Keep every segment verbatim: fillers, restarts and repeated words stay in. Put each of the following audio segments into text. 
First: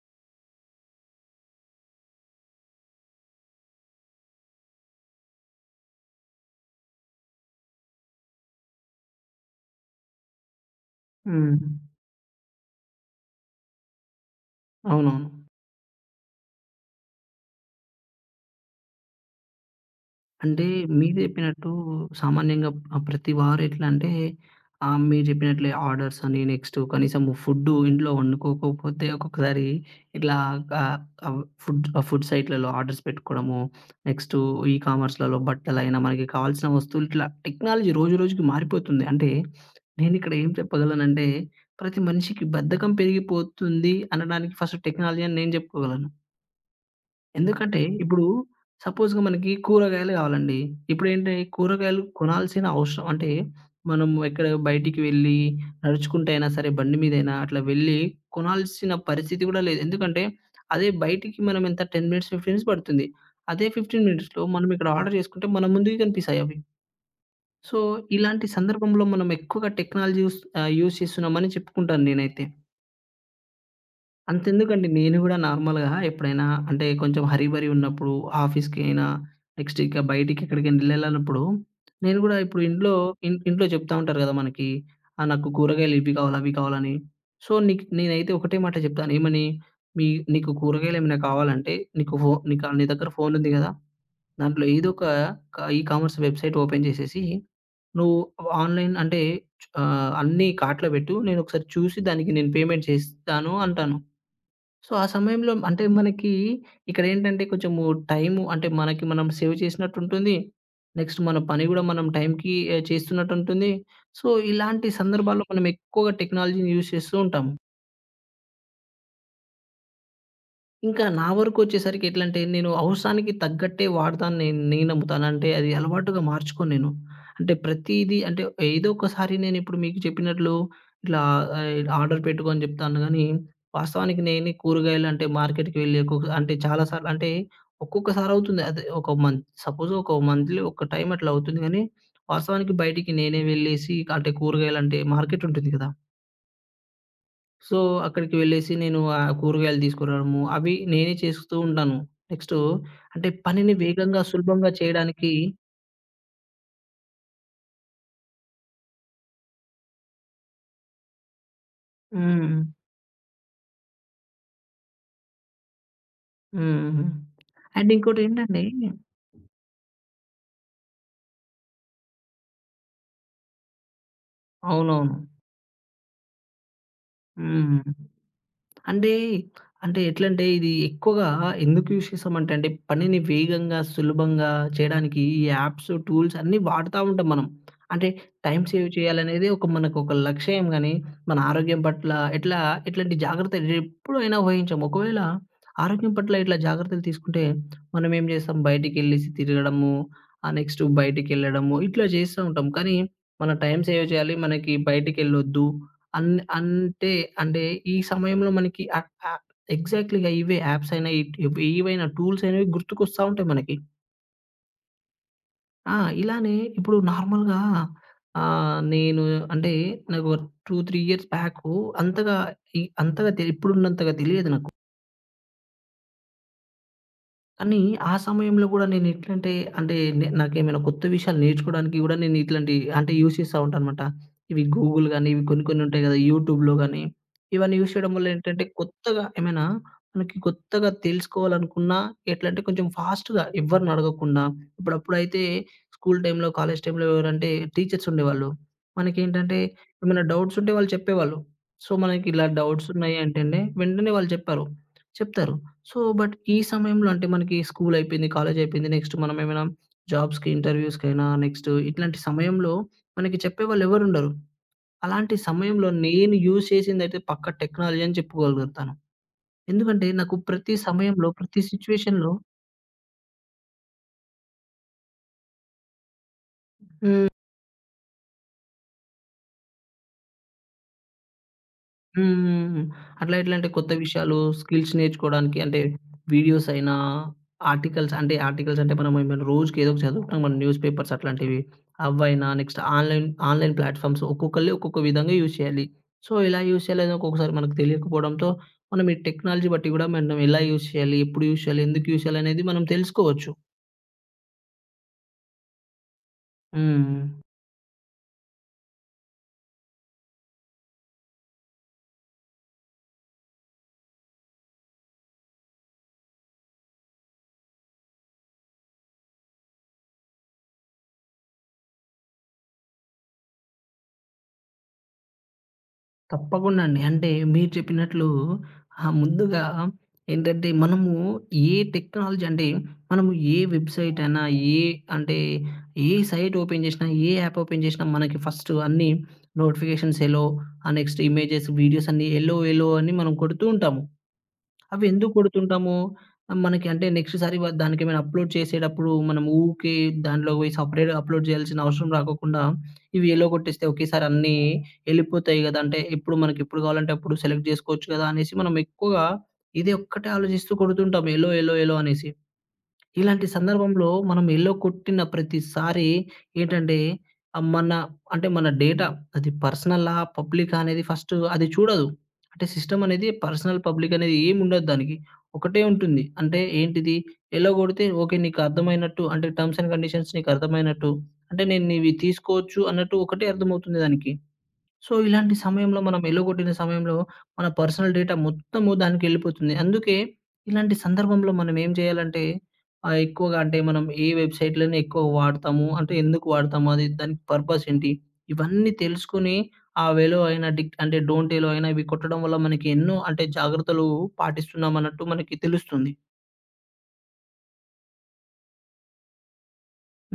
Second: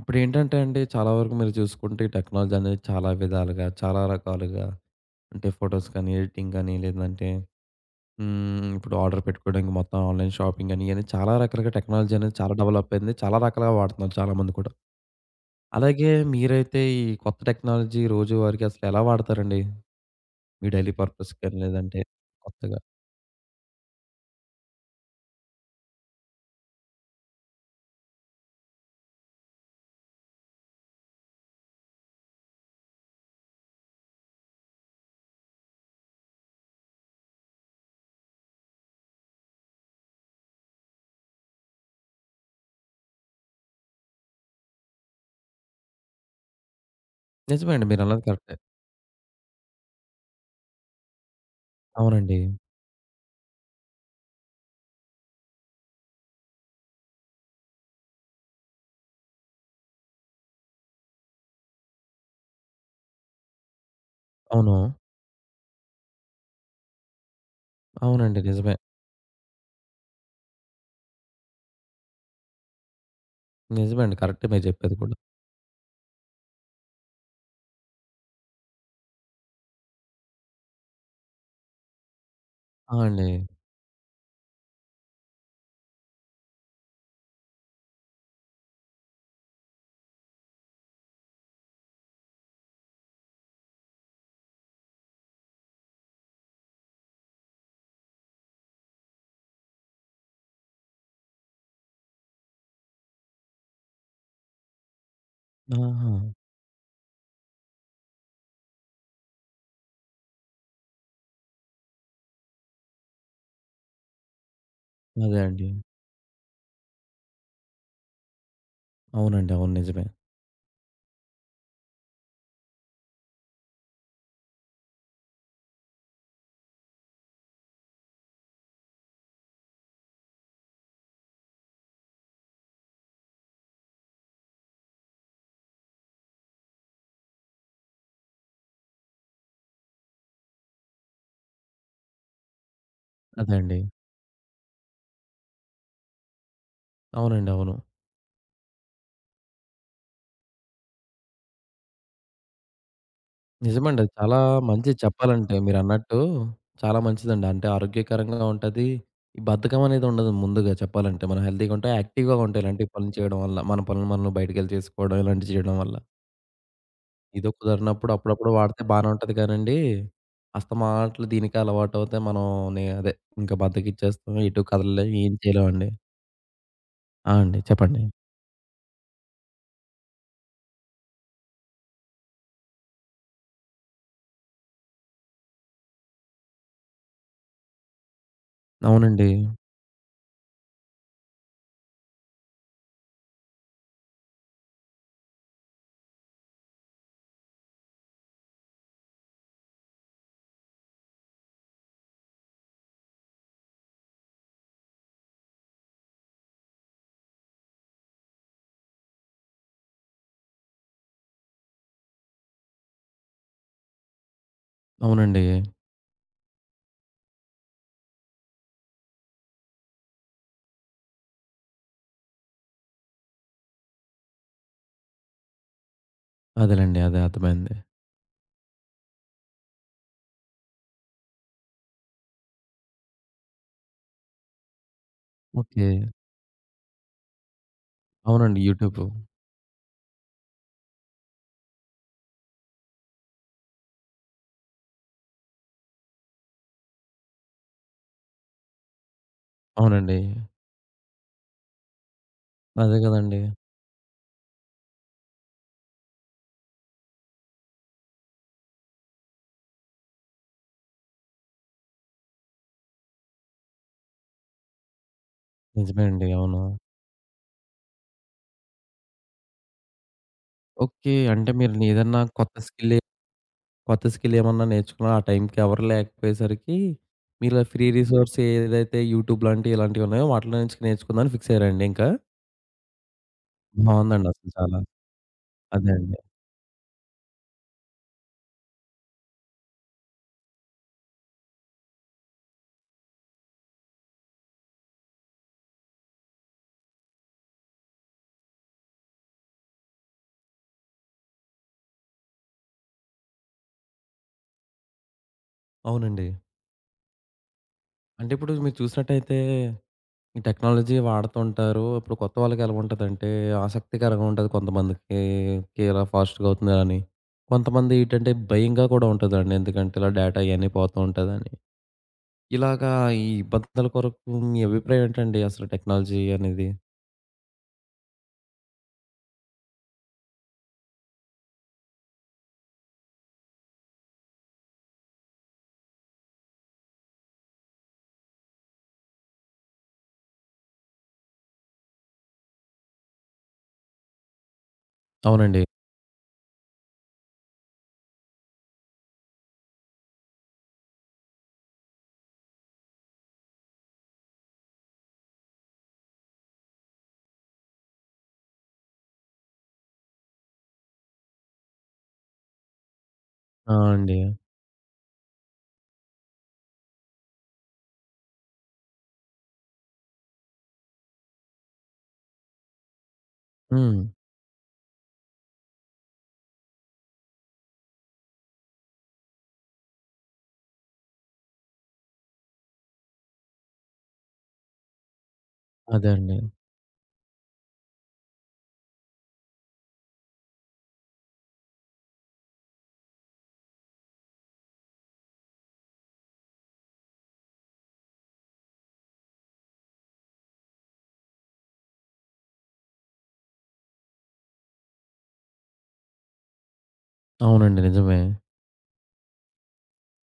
ఇప్పుడేంటంటే అండి, చాలా వరకు మీరు చూసుకుంటే ఈ టెక్నాలజీ అనేది చాలా విధాలుగా, చాలా రకాలుగా అంటే ఫోటోస్ కానీ, ఎడిటింగ్ కానీ లేదంటే హ్మ్. ఇప్పుడు ఆర్డర్ పెట్టుకోవడానికి మొత్తం ఆన్‌లైన్ షాపింగ్ అని ఇయన్నీ చాలా హ్మ్. రకాలుగా టెక్నాలజీ అనేది చాలా డెవలప్ అయింది. చాలా రకాలుగా వాడుతున్నారు చాలామంది కూడా. అవునవును. అలాగే మీరైతే ఈ కొత్త టెక్నాలజీ రోజువారీగా అసలు ఎలా వాడతారండి? అంటే మీ డైలీ మీరు పర్పస్ కానీ జెప్పినట్టు లేదంటే సామాన్యంగా కొత్తగా? ఆ! ప్రతి వారు ఎట్లా అంటే ఆహ్, మీరు జెప్పినట్లే ఆర్డర్స్ అని నెక్స్ట్ కనీసము ఫుడ్డు ఇంట్లో వండుకోకపోతే ఒక్కొక్కసారి ఇట్లా ఆహ్, ఆహ్, ఫుడ్ ఫుడ్ సైట్‌లలో ఆర్డర్స్ పెట్టుకోవడము, నెక్స్ట్ ఈ కామర్స్‌లలో బట్టలైనా మనకి కావాల్సిన వస్తువులు ఇట్లా టెక్నాలజీ రోజు రోజుకి మారిపోతుంది. అంటే నేనిక్కడ ఏం చెప్పగలనంటే ప్రతి మనిషికి బద్ధకం పెరిగిపోతుంది అనడానికి ఫస్ట్ టెక్నాలజీ అని నేను జెప్పుకోగలను. నిజమే ఎందుకంటే అండి. మీరన్నది ఇప్పుడు కరెక్టే. సపోజ్‌గా మనకి కూరగాయలు కావాలండి. ఇప్పుడేంటి కూరగాయలు అవునండి. కొనాల్సిన అవసరం అంటే మనం ఎక్కడ బయటికి వెళ్ళి నడుచుకుంటే అయినా సరే బండి మీదైనా అట్లా వెళ్ళి కొనాల్సిన పరిస్థితి కూడా లేదు. ఎందుకంటే అదే బయటికి మనం ఎంత పది మినిట్స్, పదిహేను మినిట్స్ పడుతుంది. అదే పదిహేను మినిట్స్‌లో మనం అవును. ఇక్కడ ఆర్డర్ చేసుకుంటే మన ముందుకి కనిపిస్తాయి అవి. సో, అవునండి. ఇలాంటి నిజమే. సందర్భంలో మనం ఎక్కువగా టెక్నాలజీ యూస్ ఆహ్, యూజ్ చేస్తున్నామని చెప్పుకుంటాను నేనైతే. నిజమే అండి. కరెక్టే మీరు అంతెందుకండి. చెప్పేది కూడా. నేను గూడా నార్మల్‌గా ఎప్పుడైనా అంటే కొంచెం హరీ బరీ ఉన్నప్పుడు ఆఫీస్‌కి అయినా, నెక్స్ట్ ఇక బయటికి ఎక్కడికైనా ఎళ్ళెళ్ళనప్పుడు నేను గూడా ఇప్పుడు ఇంట్లో ఆ! అండి. ఇన్ ఇంట్లో చెప్తా ఉంటారు గదా! మనకి ఆహ్, నాకు కూరగాయలు ఇవి కావాలి, అవి కావాలని. సో, నీకు నేనైతే ఒకటే మాట చెప్తాను. ఏమని? "మీ నీకు కూరగాయలు ఏమైనా కావాలంటే నీకు ఫో నీకు నీ దగ్గర ఫోన్ ఉంది గదా! దాంట్లో ఏదో ఒక క ఈ కామర్స్ వెబ్‌సైట్ ఓపెన్ చేసేసి నువ్వు ఆన్‌లైన్ అంటే ఆహ్, అన్నీ కార్ట్‌లో పెట్టు. నేను ఒకసారి చూసి దానికి నేను పేమెంట్ చేస్తాను" అంటాను. సో, ఆ సమయంలో అంటే ఆహా! మనకి ఇక్కడేంటంటే కొంచెము టైము అంటే మనకి మనం సేవ్ చేసినట్టుంటుంది. నెక్స్ట్ మన పని గూడా మనం టైంకి ఆహ్, చేస్తున్నట్టుంటుంది. సో, ఇలాంటి అదే సందర్భాల్లో మనం అండి. ఎక్కువగా టెక్నాలజీని యూజ్ చేస్తూ ఉంటాం. అవునండి. అవును. నిజమే. ఇంకా నా వరకొచ్చేసరికి ఎట్లంటే, నేను అవసరానికి తగ్గట్టే వాడతాను నేను నేను నమ్ముతాను. అంటే అది అలవాటుగా మార్చుకోను నేను. అంటే ప్రతీదీ అంటే ఏదో ఒకసారి నేనిప్పుడు మీకు చెప్పినట్లు ఇట్లా ఆహ్, ఆర్డర్ పెట్టుకో అని చెప్తాను గానీ, వాస్తవానికి నేనే కూరగాయలు అంటే మార్కెట్‌కి వెళ్ళి ఒక్కొక్క అంటే చాలా సార్లు అంటే ఒక్కొక్కసారి అవుతుంది. అదే ఒక మంత్ సపోజ్ ఒక మంత్‌లీ ఒక టైమ్ అట్లా అవుతుంది గానీ, వాస్తవానికి బయటికి నేనే అదే అండి. వెళ్ళేసి అంటే కూరగాయలంటే మార్కెట్ ఉంటుంది కదా! అవునండి. అవును. సో, అక్కడికి వెళ్ళేసి నేను ఆ కూరగాయలు తీసుకురావడము, అవి నేనే చేస్తూ ఉంటాను. నెక్స్టు అంటే పనిని నిజమండి. అది వేగంగా, చాలా సులభంగా మంచిది చేయడానికి చెప్పాలంటే మీరన్నట్టు చాలా మంచిదండి. అంటే ఆరోగ్యకరంగా ఉంటది. ఈ బద్ధకం అనేది ఉండదు ముందుగా చెప్పాలంటే. మనం హెల్తీగా ఉంటాం, యాక్టివ్‌గా ఉంటాం హ్మ్. ఇలాంటి పనులు చేయడం వల్ల. మన పనులు మనం బయటికెళ్ళి చేసుకోవడం ఇలాంటివి చేయడం వల్ల. హ్మ్. ఏదో అండ్ కుదరనప్పుడు అప్పుడప్పుడు ఇంకోటేంటంటే వాడితే బానే ఉంటది కానండి, అస్తమాట్లు దీనికి అలవాటవుతే మనం నే అదే ఇంకా బద్ధకిచ్చేస్తాం. ఎటు అవునవును. కదలలేం, ఏం చేయలేమండి. ఆ! అండి. హ్మ్. చెప్పండి. అంటే, అంటే ఎట్లంటే ఇది ఎక్కువగా ఎందుకు యూజ్ చేస్తామంటే అండి, పనిని వేగంగా, సులభంగా చేయడానికి ఈ యాప్స్, టూల్స్ అన్నీ వాడుతా ఉంటాం మనం. అంటే టైమ్ సేవ్ అవునండి. చేయాలనేది ఒక మనకొక లక్ష్యం గానీ, మన ఆరోగ్యం పట్ల ఎట్లా ఎట్లాంటి జాగ్రత్తలు ఎప్పుడైనా వహించము. ఒకవేళ ఆరోగ్యం పట్ల ఇట్లా జాగ్రత్తలు తీసుకుంటే మనం ఏం చేస్తాం బయటికెళ్ళేసి తిరగడము, ఆహ్, నెక్స్ట్ బయటికెళ్ళడము ఇట్లా చేస్తా ఉంటాం. కానీ మన టైమ్ సేవ్ చేయాలి. మనకి బయటికెళ్ళొద్దు. అన్ అంటే అంటే ఈ సమయంలో మనకి ఆహ్, ఆహ్, ఎగ్జాక్ట్‌లీ‌గా ఇవే యాప్స్ అయినా ఇట్ ఇవి ఏవైనా టూల్స్ అనేవి గుర్తుకొస్తా ఉంటాయి మనకి. అవునండి. ఆ! ఇలానే ఇప్పుడు నార్మల్‌గా ఆహ్, నేను అంటే నాకు రెండు, మూడు ఇయర్స్ బ్యాకు అంతగా ఈ అంతగా తె ఇప్పుడున్నంతగా తెలియదు నాకు. అదేలెండి. అదే అర్థమైంది. కానీ ఆ సమయంలో గూడా నేనెట్లంటే, అంటే నే నాకేమైనా కొత్త విషయాలు నేర్చుకోవడానికి గూడా నేను ఇట్లాంటి అంటే యూజ్ చేస్తా ఉంటానన్నమాట. ఇవి గూగుల్ గాని, ఇవి కొన్ని కొన్ని ఓకే. ఉంటాయి గదా! యూట్యూబ్‌లో గాని, ఇవన్నీ యూజ్ చేయడం వల్ల అవునండి. ఏంటంటే యూట్యూబ్. కొత్తగా ఏమైనా మనకి కొత్తగా తెలుసుకోవాలనుకున్నా ఎట్లంటే కొంచెం ఫాస్ట్‌గా ఎవ్వరిని అడగకుండా ఇప్పుడప్పుడైతే స్కూల్ టైమ్‌లో, కాలేజ్ టైమ్‌లో ఎవరంటే టీచర్స్ ఉండేవాళ్ళు. మనకేంటంటే అవునండి. ఏమైనా డౌట్స్ ఉంటే వాళ్ళు చెప్పేవాళ్ళు. సో, మనకి ఇలా డౌట్స్ అదే ఉన్నాయి గదండీ! అంటేనే వెంటనే వాళ్ళు చెప్పారు చెప్తారు. సో, బట్ ఈ సమయంలో అంటే మనకి స్కూల్ అయిపోయింది. కాలేజ్ అయిపోయింది. నెక్స్ట్ మనం ఏమైనా జాబ్స్‌కి, ఇంటర్‌వ్యూస్‌కైనా నెక్స్ట్ ఇట్లాంటి సమయంలో మనకి చెప్పేవాళ్ళు ఎవరుండరు. అలాంటి సమయంలో నిజమే అండి. నేను అవును. యూజ్ చేసిందైతే పక్కా టెక్నాలజీ అని చెప్పుకోగలుగుతాను. ఎందుకంటే నాకు ప్రతి ఓకే. సమయంలో, అంటే ప్రతి మీరు ఏదన్నా సిట్యుయేషన్‌లో కొత్త స్కిల్ కొత్త స్కిల్ ఏమన్నా నేర్చుకున్నా ఆ టైంకి ఎవరు లేకపోయేసరికి హ్మ్. మీలా ఫ్రీ రిసోర్స్ ఏదైతే యూట్యూబ్ లాంటివి ఇలాంటివి ఉన్నాయో వాటిలో నుంచి నేర్చుకుందామని ఫిక్స్ అయ్యారండి ఇంకా? హ్మ్. అట్లా ఎట్లంటే కొత్త బావుందండి విషయాలు, అసలు చాలా. స్కిల్స్ నేర్చుకోవడానికి అంటే అదే అండి. వీడియోస్ అయినా, ఆర్టికల్స్ అంటే ఆర్టికల్స్ అంటే మనం ఏమైనా రోజుకి ఏదో ఒకటి చదువుకుంటాం మనం న్యూస్ పేపర్స్ అట్లాంటివి. అవైనా నెక్స్ట్ ఆన్‌లైన్ ఆన్‌లైన్ ప్లాట్‌ఫామ్స్ ఒక్కొక్కళ్ళు ఒక్కొక్క విధంగా యూజ్ చేయాలి. సో, ఎలా యూజ్ చేయాలనేది ఒక్కొక్కసారి మనకు తెలియకపోవడంతో మనం ఈ టెక్నాలజీ బట్టి గూడా మనం ఎలా యూజ్ చేయాలి? ఎప్పుడు యూజ్ చేయాలి? ఎందుకు యూజ్ చేయాలి? అనేది మనం తెలుసుకోవచ్చు. అవునండి. హ్మ్. అంటే ఇప్పుడు మీరు చూసినట్టయితే, ఈ టెక్నాలజీ వాడుతూ ఉంటారు. ఇప్పుడు కొత్త వాళ్ళకి ఎలా ఉంటదంటే, ఆసక్తికరంగా ఉంటది కొంతమందికి. ఓకే. ఇలా ఫాస్ట్‌గా అవుతుంది అని. కొంతమంది ఏంటంటే, భయంగా కూడా ఉంటదండి. ఎందుకంటే, ఇలా డేటా ఇయన్నీ పోతూ ఉంటదని. ఇలాగా ఈ ఇబ్బందుల కొరకు మీ అభిప్రాయం ఏంటండి అసలు టెక్నాలజీ అనేది? తప్పకుండా అండి. అంటే మీరు చెప్పినట్లు ఆహ్, ముందుగా ఏంటంటే మనము ఏ టెక్నాలజీ అంటే మనము ఏ వెబ్‌సైట్ అయినా, ఏ అంటే ఏ సైట్ ఓపెన్ చేసినా, ఏ యాప్ ఓపెన్ చేసినా మనకి ఫస్ట్ అన్నీ నోటిఫికేషన్స్ ఎలో, ఆహ్, నెక్స్ట్ ఇమేజెస్, వీడియోస్ అన్నీ ఎలో ఎలో అని మనం కొడుతూ ఉంటాము. అవి ఎందుకు అవునండి. కొడుతుంటాము? మనకి అంటే నెక్స్ట్ సారి వ దానికేమైనా అప్‌లోడ్ చేసేటప్పుడు మనం ఊకే దాంట్లో పోయి సెపరేట్‌గా అప్‌లోడ్ చేయాల్సిన అవసరం రాకోకుండా, ఇవి ఎలగొట్టేస్తే ఒకేసారి అన్నీ ఎళ్ళిపోతాయి గదా! అంటే ఎప్పుడు మనకి ఎప్పుడు కావాలంటే అప్పుడు సెలెక్ట్ జేసుకోవచ్చు గదా! అనేసి మనం ఎక్కువగా ఇదే ఒక్కటే ఆలోచిస్తూ కొడుతుంటాం ఎలో, ఎలో, ఎలో అనేసి. ఇలాంటి ఆ! సందర్భంలో అండి. మనం ఎల్లో కొట్టిన ప్రతిసారి ఏంటంటే, ఆహ్, మన అంటే మన డేటా అది పర్సనలా? పబ్లికా? అనేది ఫస్ట్ అది చూడదు. అంటే సిస్టమ్ అనేది పర్సనల్, హ్మ్. పబ్లిక్ అనేది ఏముండదు దానికి. ఒకటే ఉంటుంది. అంటే ఏంటిది? ఎల్లో కొడితే ఓకే. నీకు అర్థమైనట్టు అంటే టర్మ్స్ అండ్ కండిషన్స్ నీకు అర్థమైనట్టు అంటే నేను ఇవి తీసుకోవచ్చు అన్నట్టు ఒకటే అర్థమవుతుంది దానికి. సో, ఇలాంటి సమయంలో అదే మనం అండి. ఎల్లగొట్టిన సమయంలో మన పర్సనల్ డేటా మొత్తము దానికెళ్ళిపోతుంది. అందుకే ఇలాంటి సందర్భంలో మనం ఏం చేయాలంటే ఆహ్, ఎక్కువగా అంటే మనం ఏ వెబ్‌సైట్‌లని ఎక్కువ వాడతాము, అంటే ఎందుకు వాడతాము, అది దాని పర్పస్ ఏంటి, ఇవన్నీ తెలుసుకొని ఆ వేలో అయిన డిక్ అంటే డోంట్ ఏలో అయినా ఇవి కొట్టడం వల్ల మనకి ఎన్నో అంటే జాగ్రత్తలు పాటిస్తున్నామన్నట్టు మనకి తెలుస్తుంది. అవునండి. నిజమే.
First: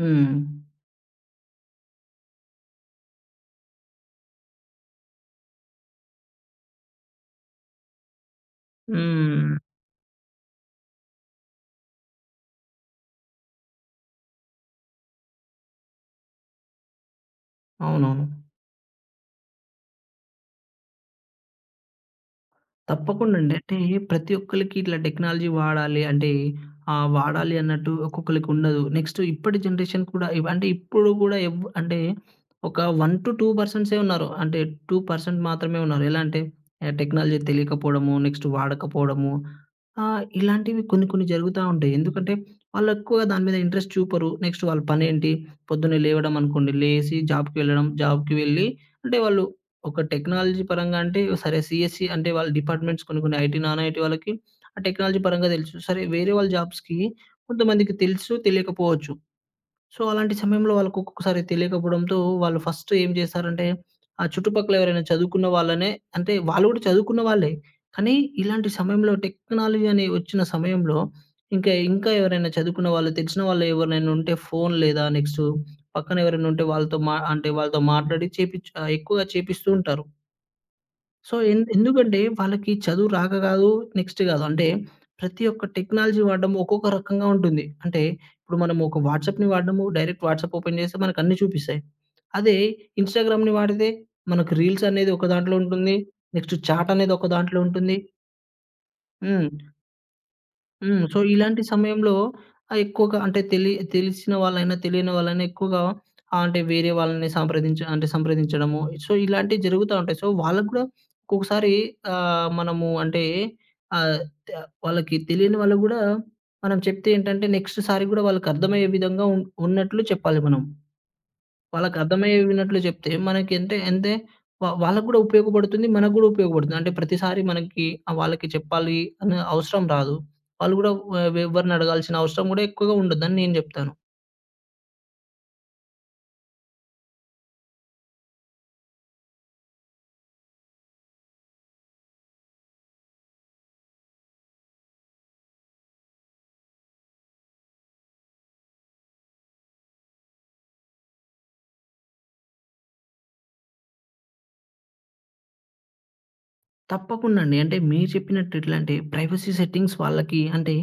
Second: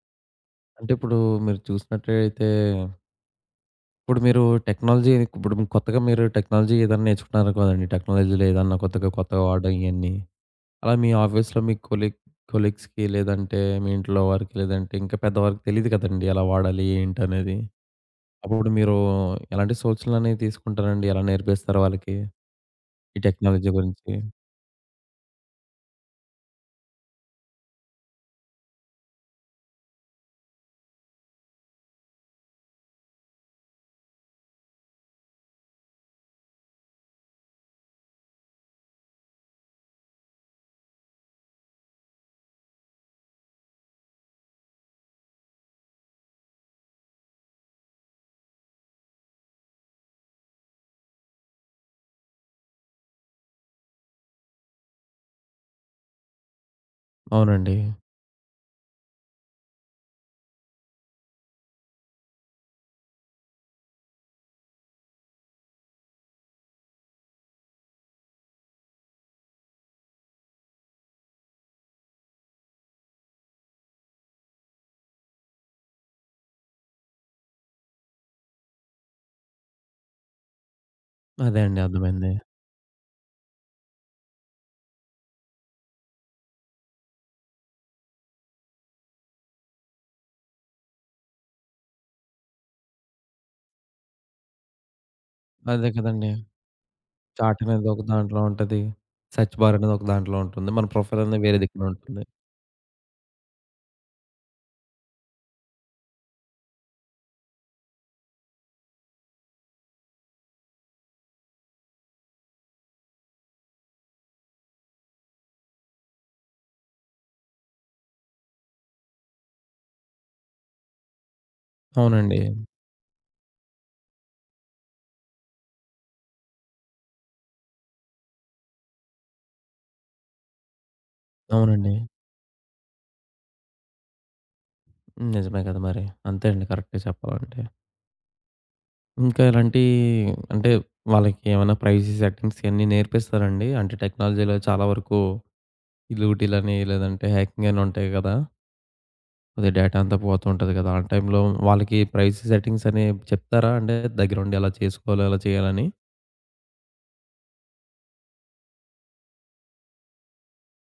హ్మ్. అంటే ఇప్పుడు మీరు చూసినట్టయితే ఇప్పుడు మీరు టెక్నాలజీ ఇప్పుడు కొత్తగా మీరు టెక్నాలజీ ఏదైనా నేర్చుకున్నారు కదండీ! టెక్నాలజీలో ఏదన్నా కొత్తగా కొత్తగా హ్మ్. వాడడం ఇయన్నీ. అలా మీ ఆఫీస్‌లో మీ కొలీగ్ కొలీగ్స్‌కి లేదంటే మీ ఇంట్లో వారికి లేదంటే ఇంకా పెద్దవారికి తెలీదు కదండీ! ఎలా వాడాలి ఏంటనేది. అవునవును. అప్పుడు మీరు ఎలాంటి సూచనలనేవి తీసుకుంటారండి? ఎలా నేర్పిస్తారు వాళ్ళకి ఈ తప్పకుండా అండి. టెక్నాలజీ అంటే గురించి? ప్రతి ఒక్కళ్ళకి ఇట్లా టెక్నాలజీ వాడాలి అంటే ఆహ్, వాడాలి అన్నట్టు ఒక్కొక్కళ్ళకి ఉండదు. నెక్స్ట్ ఇప్పటి జనరేషన్ కూడా ఇవ్ అంటే ఇప్పుడు గూడా ఎవ్ అంటే ఒక వన్ టు పర్సెంట్సే ఉన్నారు. అంటే రెండు శాతం మాత్రమే ఉన్నారు. ఎలా అంటే ఆహ్, టెక్నాలజీ తెలియకపోవడము, నెక్స్ట్ వాడకపోవడము ఆ! ఇలాంటివి కొన్ని కొన్ని జరుగుతా ఉంటాయి. ఎందుకంటే, వాళ్ళెక్కువగా దాని మీద ఇంట్రెస్ట్ చూపరు. నెక్స్ట్ వాళ్ళ పనేంటి? పొద్దున్నే లేవడం అనుకోండి, లేసి జాబ్‌కి వెళ్ళడం, జాబ్‌కి వెళ్ళి అంటే వాళ్ళు ఒక టెక్నాలజీ పరంగా అంటే సరే సీఎస్‌సి అంటే వాళ్ళ డిపార్ట్మెంట్స్ కొన్ని కొన్ని ఐటీ, నాన్ ఐటీ వాళ్ళకి ఆ టెక్నాలజీ పరంగా తెలుసు. సరే వేరే వాళ్ళ జాబ్స్‌కి అవునండి. కొంతమందికి తెలుసు, తెలియకపోవచ్చు. సో, అలాంటి సమయంలో వాళ్ళకొక్కొక్కసారి తెలియకపోవడంతో వాళ్ళు ఫస్ట్ ఏం చేస్తారంటే, ఆ చుట్టుపక్కల ఎవరైనా చదువుకున్న వాళ్ళనే అంటే వాళ్ళు కూడా చదువుకున్న వాళ్ళే. కానీ ఇలాంటి సమయంలో టెక్నాలజీ అని వచ్చిన సమయంలో ఇంకా, ఇంకా ఎవరైనా చదువుకున్న వాళ్ళు తెలిసిన వాళ్ళు ఎవరైనా ఉంటే ఫోన్ లేదా నెక్స్ట్ పక్కన ఎవరైనా ఉంటే వాళ్ళతో మా అంటే వాళ్ళతో మాట్లాడి చేపిచ్ ఆహ్, ఎక్కువగా చేపిస్తూ ఉంటారు. సో, ఎన్ అదే అండి. ఎందుకంటే అర్థమైంది. వాళ్ళకి చదువు రాక గాదు, నెక్స్ట్ గాదు. అంటే ప్రతి ఒక్క టెక్నాలజీ వాడడం ఒక్కొక్క రకంగా ఉంటుంది. అంటే ఇప్పుడు మనం ఒక వాట్సాప్‌ని వాడినాము, డైరెక్ట్ వాట్సాప్ ఓపెన్ చేస్తే మనకు అన్నీ చూపిస్తాయి. అదే ఇన్‌స్టాగ్రామ్‌ని వాడితే మనకు రీల్స్ అనేది ఒక దాంట్లో అదే ఉంటుంది. కదండీ! నెక్స్ట్ చాట్ అనేది ఒక దాంట్లో చాట్ అనేది ఉంటుంది. ఒక దాంట్లో ఉంటది. హ్మ్. సెర్చ్ బార్ అనేది ఒక దాంట్లో ఉంటుంది. మన హ్మ్. సో, ప్రొఫైల్ అనేది వేరే ఇలాంటి దిక్కున సమయంలో ఉంటుంది. ఆహ్, ఎక్కువగా అంటే తెలి తెలిసిన వాళ్ళైనా, తెలియని వాళ్ళైనా ఎక్కువగా ఆహ్, అంటే వేరే వాళ్ళని సంప్రదించ అంటే సంప్రదించడము. సో, ఇలాంటివి జరుగుతా ఉంటాయి. సో, వాళ్ళకి కూడా ఒక్కొక్కసారి ఆహ్, మనము అంటే ఆహ్, త వాళ్ళకి తెలియని వాళ్ళకి గూడా మనం చెప్తే ఏంటంటే నెక్స్ట్ సారి గూడా వాళ్ళకర్థమయ్యే విధంగా ఉన్ ఉన్నట్లు చెప్పాలి మనం. అవునండి. వాళ్ళకర్థమయ్యేవినట్లు చెప్తే మనకేంటే అంటే అంటే వా వాళ్ళకి గూడా ఉపయోగపడుతుంది. మనకు గూడా ఉపయోగపడుతుంది. అంటే ప్రతిసారి మనకి ఆహ్, వాళ్ళకి చెప్పాలి అనే అవసరం రాదు. వాళ్ళు గూడా వ ఎవరిని అవునండి. అడగాల్సిన అవసరం గూడా ఎక్కువగా ఉండదని నేను జెప్తాను. హ్మ్. నిజమే కదా! మరి. అంతే అండి. కరెక్టే చెప్పాలంటే. ఇంకా ఇలాంటి అంటే వాళ్ళకి ఏమైనా ప్రైవసీ సెట్టింగ్స్ ఇయన్నీ నేర్పిస్తారండి? అంటే టెక్నాలజీలో చాలా వరకు ఈ లూటీలని లేదంటే హ్యాకింగ్ అని ఉంటాయి కదా! అదే డేటా అంతా పోతుంటది కదా! ఆ టైంలో వాళ్ళకి ప్రైవసీ సెట్టింగ్స్ అని చెప్తారా? అంటే దగ్గరుండి అలా చేసుకోవాలి, అలా చేయాలని. తప్పకుండా అండి. అంటే మీరు చెప్పినట్టు ఎట్లా అంటే ప్రైవసీ సెట్టింగ్స్ వాళ్ళకి అంటే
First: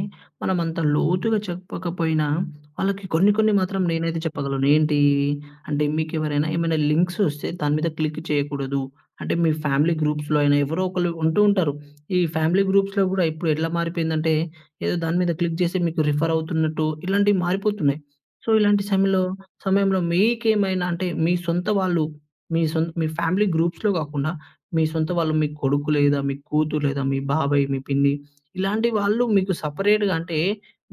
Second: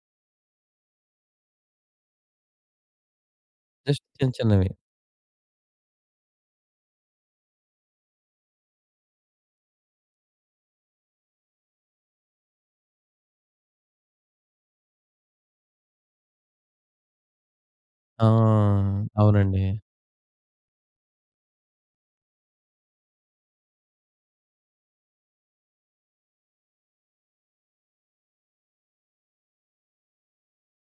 మనం అంత లోతుగా చెప్పకపోయినా వాళ్ళకి కొన్ని కొన్ని మాత్రం జస్ట్ నేనైతే చిన్న చెప్పగలను. చిన్నవి. ఏంటి అంటే మీకెవరైనా ఏమైనా లింక్స్ వస్తే దాని మీద క్లిక్ చేయకూడదు. అంటే మీ ఫ్యామిలీ గ్రూప్స్‌లో అయినా ఎవరో ఒకళ్ళు ఉంటూ ఉంటారు. ఈ ఫ్యామిలీ గ్రూప్స్‌లో గూడా ఇప్పుడు ఎట్లా మారిపోయిందంటే ఏదో దాని మీద క్లిక్ చేసి మీకు రిఫర్ అవుతున్నట్టు ఇలాంటివి మారిపోతున్నాయి. ఆ! సో, ఇలాంటి సమయంలో అవునండి. సమయంలో మీకేమైనా అంటే మీ సొంత వాళ్ళు మీ సొంత మీ ఫ్యామిలీ గ్రూప్స్‌లో గాకుండా మీ సొంత వాళ్ళు మీ కొడుకు లేదా, మీ కూతురు లేదా, మీ బాబాయ్, మీ పిన్ని ఇలాంటి వాళ్ళు మీకు సెపరేట్‌గా అంటే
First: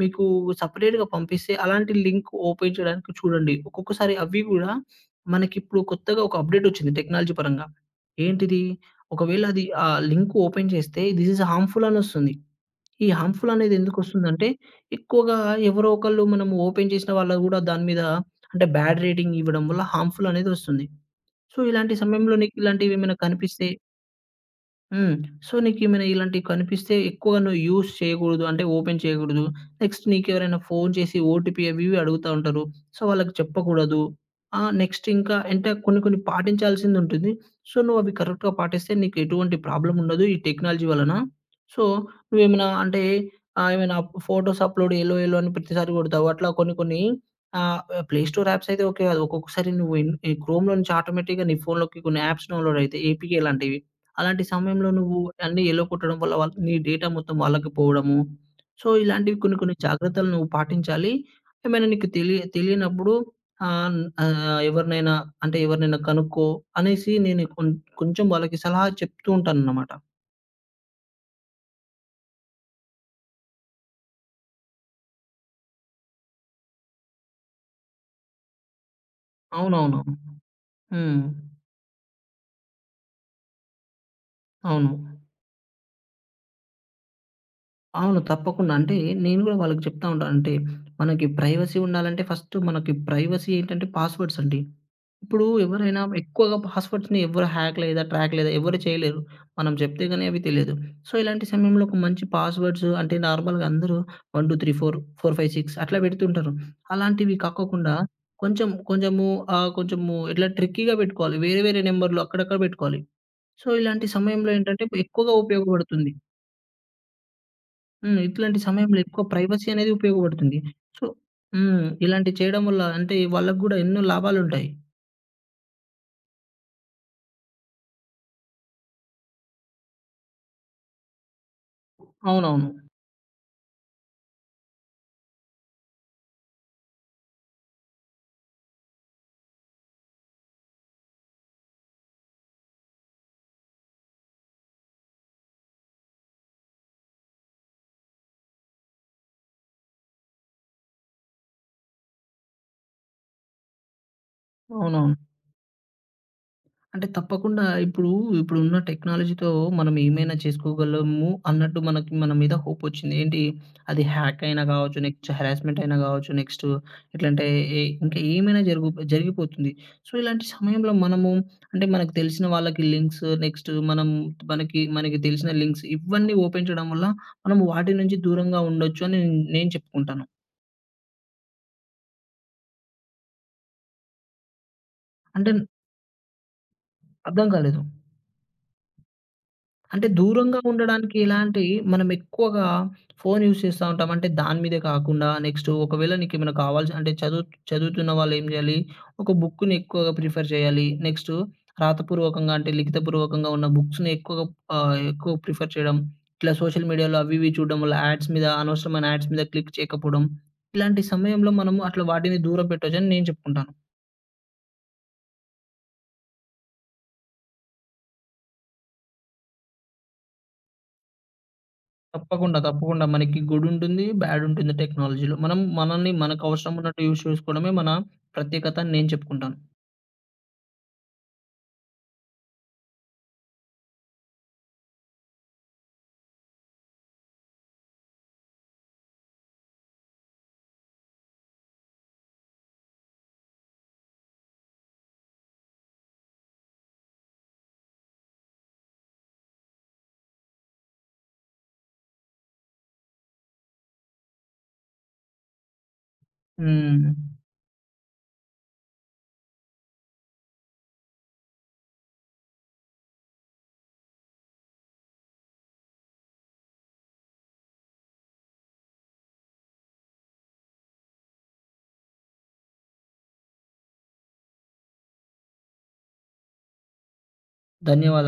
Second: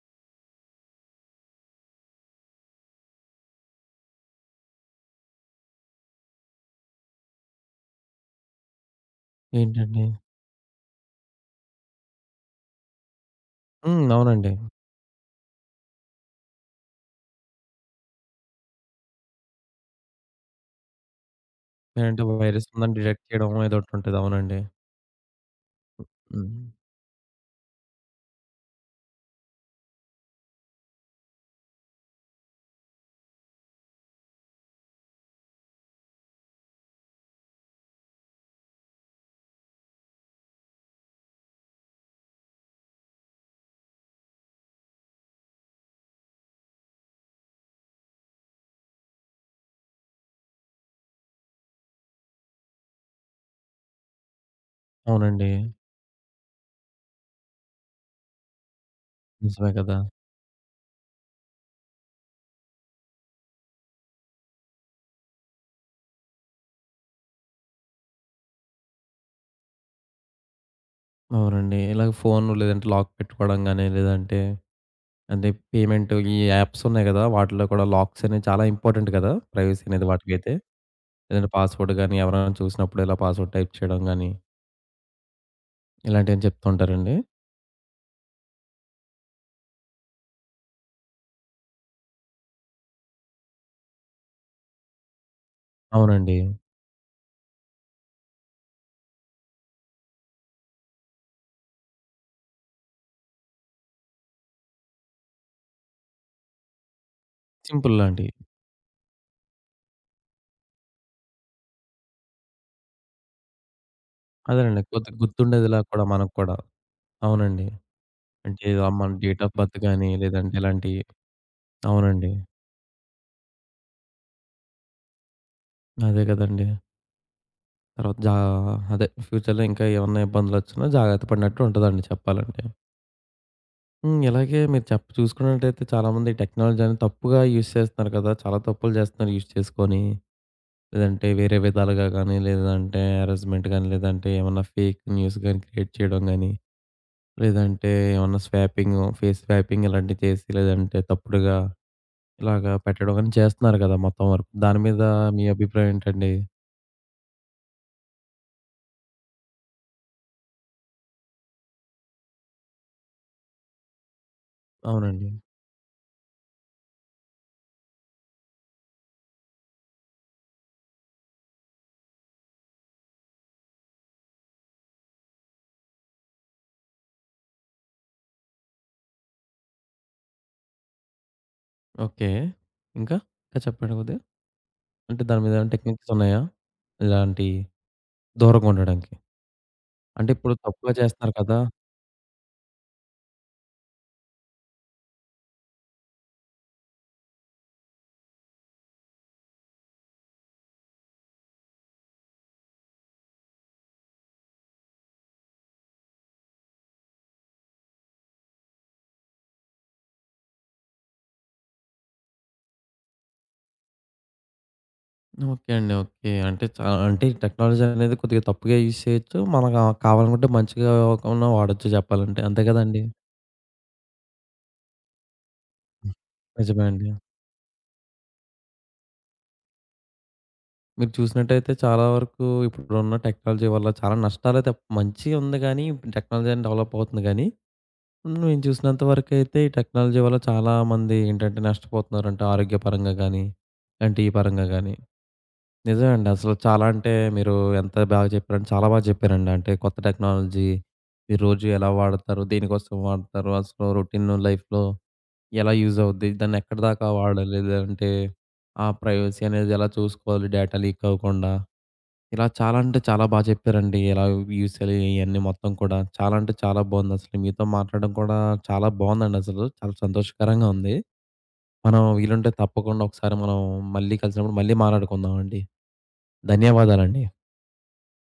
మీకు సెపరేట్‌గా పంపిస్తే అలాంటి లింక్ ఓపెన్ చేయడానికి చూడండి. ఒక్కొక్కసారి అవి గూడా మనకిప్పుడు కొత్తగా ఒక అప్‌డేట్ ఒచ్చింది టెక్నాలజీ పరంగా. ఏంటిది? ఒకవేళ అది ఆ ఏంటండి? లింక్ ఓపెన్ చేస్తే థిస్ ఈస్ హార్మ్‌ఫుల్ అనొస్తుంది. ఈ హార్మ్‌ఫుల్ అనేది హ్మ్. ఎందుకొస్తుందంటే అవునండి. ఎక్కువగా ఎవరో ఒకళ్ళు మనం ఓపెన్ చేసిన వాళ్ళు గూడా దాని మీద అంటే బ్యాడ్ రేటింగ్ ఇవ్వడం వల్ల హార్మ్‌ఫుల్ అనేది ఒస్తుంది. సో, ఇలాంటి ఏంటంటే సమయంలో వైరస్ ఉందని నీకిలాంటివేమైనా డిటెక్ట్ చేయడం కనిపిస్తే ఏదోకటుంటది. అవునండి. హ్మ్. సో, నీకేమైనా ఇలాంటివి హ్మ్. కనిపిస్తే ఎక్కువ నువ్వు యూజ్ చేయకూడదు. అంటే ఓపెన్ చేయకూడదు. నెక్స్ట్ నీకెవరైనా ఫోను చేసి ఓటీపీ అవి ఇవి అడుగుతా ఉంటారు. సో, వాళ్ళకి చెప్పకూడదు. ఆహ్, నెక్స్ట్ ఇంకా అంటే కొన్ని కొన్ని పాటించాల్సిందుంటుంది. సో, నువ్వవి కరెక్ట్‌గా పాటిస్తే నీకు ఎటువంటి ప్రాబ్లమ్ ఉండదు ఈ టెక్నాలజీ వలన. సో, నువ్వేమైనా అంటే ఆహ్, ఏమైనా ఫోటోస్ అప్‌లోడ్ ఎలో ఎలో అని ప్రతిసారి కొడతావు. అట్లా కొన్ని కొన్ని ఆహ్, ప్లే స్టోర్ యాప్స్ అయితే ఓకే కాదు. ఒక్కొక్కసారి నువ్వు ఇన్ ఈ క్రోమ్‌లో నుంచి ఆటోమేటిక్‌గా నీ ఫోన్‌లోకి కొన్ని యాప్స్ డౌన్‌లోడ్ అయితాయి. ఏపీకే లాంటివి. అలాంటి సమయంలో నువ్వు అవునండి. అన్నీ ఎల్లో కొట్టడం వల్ల వాళ్ళ నీ డేటా మొత్తం వాళ్ళకి పోవడము. సో, ఇలాంటివి కొన్ని నిజమే కొన్ని కదా! జాగ్రత్తలు నువ్వు పాటించాలి. ఏమైనా నీకు తెలియ తెలియనప్పుడు ఆహ్, ఆహ్, ఎవరినైనా అంటే ఎవరినైనా కనుక్కో అనేసి నేను కొం కొంచెం వాళ్ళకి సలహా చెప్తూ ఉంటానన్నమాట. అవునండి. ఇలాగ ఫోన్ లేదంటే లాక్ పెట్టుకోవడం గాని, లేదంటే అంటే పేమెంట్ ఈ యాప్స్ ఉన్నాయి గదా! వాటిలో కూడా లాక్స్ అనేవి చాలా ఇంపార్టెంట్ కదా! ప్రైవసీ అవునవును. అనేది వాటికైతే. హ్మ్. లేదంటే పాస్‌వర్డ్ గాని, ఎవరైనా చూసినప్పుడు ఇలా పాస్‌వర్డ్ టైప్ చేయడం గాని, అవును. ఇలాంటివన్నీ చెప్తూ ఉంటారండి. అవును. తప్పకుండా. అంటే నేను గూడా వాళ్ళకి చెప్తా ఉంటాను. అంటే మనకి ప్రైవసీ ఉండాలంటే ఫస్ట్ మనకి ప్రైవసీ ఏంటంటే పాస్‌వర్డ్స్ అండి. ఇప్పుడు ఎవరైనా అవునండి. ఎక్కువగా పాస్‌వర్డ్స్‌ని ఎవరు హ్యాక్ లేదా, ట్రాక్ లేదా ఎవరు చేయలేరు. మనం చెప్తే గాని అవి తెలియదు. సో, ఇలాంటి సమయంలో ఒక మంచి పాస్‌వర్డ్స్ అంటే నార్మల్‌గా అందరూ one, two, three, four, four, five, six అట్లా పెడుతుంటారు. అలాంటివి కాకోకుండా సింపుల్ లాంటియి. కొంచెం కొంచెము ఆహ్, కొంచెము ఇట్లా ట్రిక్కీగా పెట్టుకోవాలి. వేరే వేరే నంబర్‌లు అక్కడక్కడ పెట్టుకోవాలి. సో, ఇలాంటి సమయంలో అదేనండి. ఏంటంటే కొద్దిగా ఎక్కువగా గుర్తుండేదిలా కూడా ఉపయోగపడుతుంది. మనకు కూడా. అవునండి. హ్మ్. ఇట్లాంటి అంటే ఇలా సమయంలో మన ఎక్కువ డేట్ ఆఫ్ ప్రైవసీ బర్త్ అనేది గాని, లేదంటే ఉపయోగపడుతుంది. ఇలాంటియి. సో హ్మ్. అవునండి. ఇలాంటివి చేయడం వల్ల అంటే వాళ్ళకి గూడా ఎన్నో లాభాలుంటాయి. అదే కదండీ. తర్వాత జా అదే ఫ్యూచర్‌లో ఇంకా ఏమన్నా ఇబ్బందులొచ్చినా జాగ్రత్త పడినట్టు ఉంటదండి చెప్పాలంటే. అవునవును. హ్మ్. ఇలాగే మీరు చెప్ చూసుకున్నట్టయితే చాలామంది టెక్నాలజీ అనేది తప్పుగా యూజ్ చేస్తున్నారు కదా! చాలా తప్పులు చేస్తున్నారు యూజ్ చేసుకొని. లేదంటే వేరే విధాలుగా గానీ, లేదంటే హెరాస్మెంట్ గానీ, లేదంటే ఏమన్నా ఫేక్ న్యూస్ గానీ క్రియేట్ చేయడం గానీ, లేదంటే ఏమన్నా స్వాపింగ్, ఫేస్ స్వాపింగ్ ఇలాంటివి చేసి, లేదంటే తప్పుడుగా ఇలాగా పెట్టడం గానీ చేస్తున్నారు కదా! మొత్తం వరకు. దాని మీద అవునవును. మీ అభిప్రాయం ఏంటండి? అంటే తప్పకుండా ఇప్పుడు, ఇప్పుడున్న టెక్నాలజీతో మనం ఏమైనా చేసుకోగలము అన్నట్టు మనకి మన మీద హోప్ వచ్చింది. ఏంటి అది హ్యాక్ అయినా కావచ్చు, నెక్స్ట్ అవునండి. హెరాస్మెంట్ అయినా కావచ్చు, నెక్స్ట్ ఎట్లంటే ఏ ఇంకా ఏమైనా జరుగు జరిగిపోతుంది. సో, ఇలాంటి సమయంలో మనము అంటే మనకు తెలిసిన వాళ్ళకి లింక్స్ నెక్స్ట్ మనం మనకి మనకి తెలిసిన లింక్స్ ఇవన్నీ ఓపెన్ చేయడం వల్ల మనం వాటి నుంచి దూరంగా ఉండొచ్చు అని నేను నేను చెప్పుకుంటాను. ఓకే. ఇంకా? ఇంకా చెప్పండి కొద్దిగా. అంటే దాని అంటే మీద ఏమైనా టెక్నిక్స్ ఉన్నాయా? అర్థం ఇలాంటియి కాలేదు. దూరంగుండడానికి? అంటే అంటే ఇప్పుడు దూరంగా తప్పుగా ఉండడానికి చేస్తున్నారు కదా! ఎలాంటి మనం ఎక్కువగా ఫోను యూజ్ చేస్తా ఉంటాం. అంటే దాని మీదే కాకుండా నెక్స్ట్ ఒకవేళ నీకేమైనా కావాల్సి అంటే చదువు చదువుతున్న వాళ్ళేం జేయాలి, ఒక బుక్కుని ఎక్కువగా ప్రిఫర్ చేయాలి. నెక్స్ట్ రాతపూర్వకంగా అంటే లిఖితపూర్వకంగా ఉన్న బుక్స్‌ని ఎక్కువగా ఆహ్, ఎక్కువ ప్రిఫర్ చేయడం. ఇట్లా సోషల్ మీడియాలో అవి ఇవి చూడడం వల్ల యాడ్స్ మీద అనవసరమైన యాడ్స్ మీద క్లిక్ చేయకపోవడం. ఇలాంటి సమయంలో మనము అట్లా వాటిని దూరం పెట్టొచ్చని నేను చెప్పుకుంటాను. ఓకే అండి. ఓకే. అంటే చా అంటే టెక్నాలజీ అనేది కొద్దిగా తప్పుగా యూజ్ చేయొచ్చు. మనకు కావాలనుకుంటే మంచిగా కున్నా వాడొచ్చు చెప్పాలంటే. తప్పకుండా. అంతే కదండీ! తప్పకుండా. మనకి గుడ్ ఉంటుంది. బ్యాడ్ ఉంటుంది టెక్నాలజీలో. మనం మనల్ని మనకు అవసరం నిజమే ఉన్నట్టు అండి. యూజ్ చేసుకోవడమే మన ప్రత్యేకత అని నేను చెప్పుకుంటాను. మీరు చూసినట్టయితే చాలా వరకు ఇప్పుడున్న టెక్నాలజీ వల్ల చాలా నష్టాలే తప్ప మంచి ఉంది కానీ టెక్నాలజీ అనేది డెవలప్ అవుతుంది కానీ, నేను చూసినంత వరకైతే ఈ టెక్నాలజీ వల్ల చాలా మంది ఏంటంటే నష్టపోతున్నారంటే ఆరోగ్యపరంగా గానీ, అంటే ఈ పరంగా గానీ. నిజమండి. అసలు చాలా అంటే మీరు ఎంత బాగా చెప్పారంటే చాలా బాగా చెప్పారండి. అంటే కొత్త టెక్నాలజీ మీరు రోజు ఎలా వాడతారు? దేనికోసం వాడతారు? అసలు రొటీన్ లైఫ్‌లో ఎలా యూజ్ అవుద్ది? దాన్ని ఎక్కడిదాకా హ్మ్. వాడాలి? లేదంటే ఆ ప్రైవసీ అనేది ఎలా చూసుకోవాలి డేటా లీక్ అవ్వకుండా? ఇలా చాలా అంటే చాలా బా చెప్పారండి. ఇలా ఈసెలు ఇయన్నీ మొత్తం కూడా. చాలా అంటే చాలా బావుందసలు. మీతో మాట్లాడడం కూడా చాలా బావుందండసలు. చాలా సంతోషకరంగా ఉంది. మనం వీలుంటే తప్పకుండా ఒకసారి మనం మళ్ళీ కలిసినప్పుడు మళ్ళీ మాట్లాడుకుందామండి. ధన్యవాదాలండి. ధన్యవాదాలు.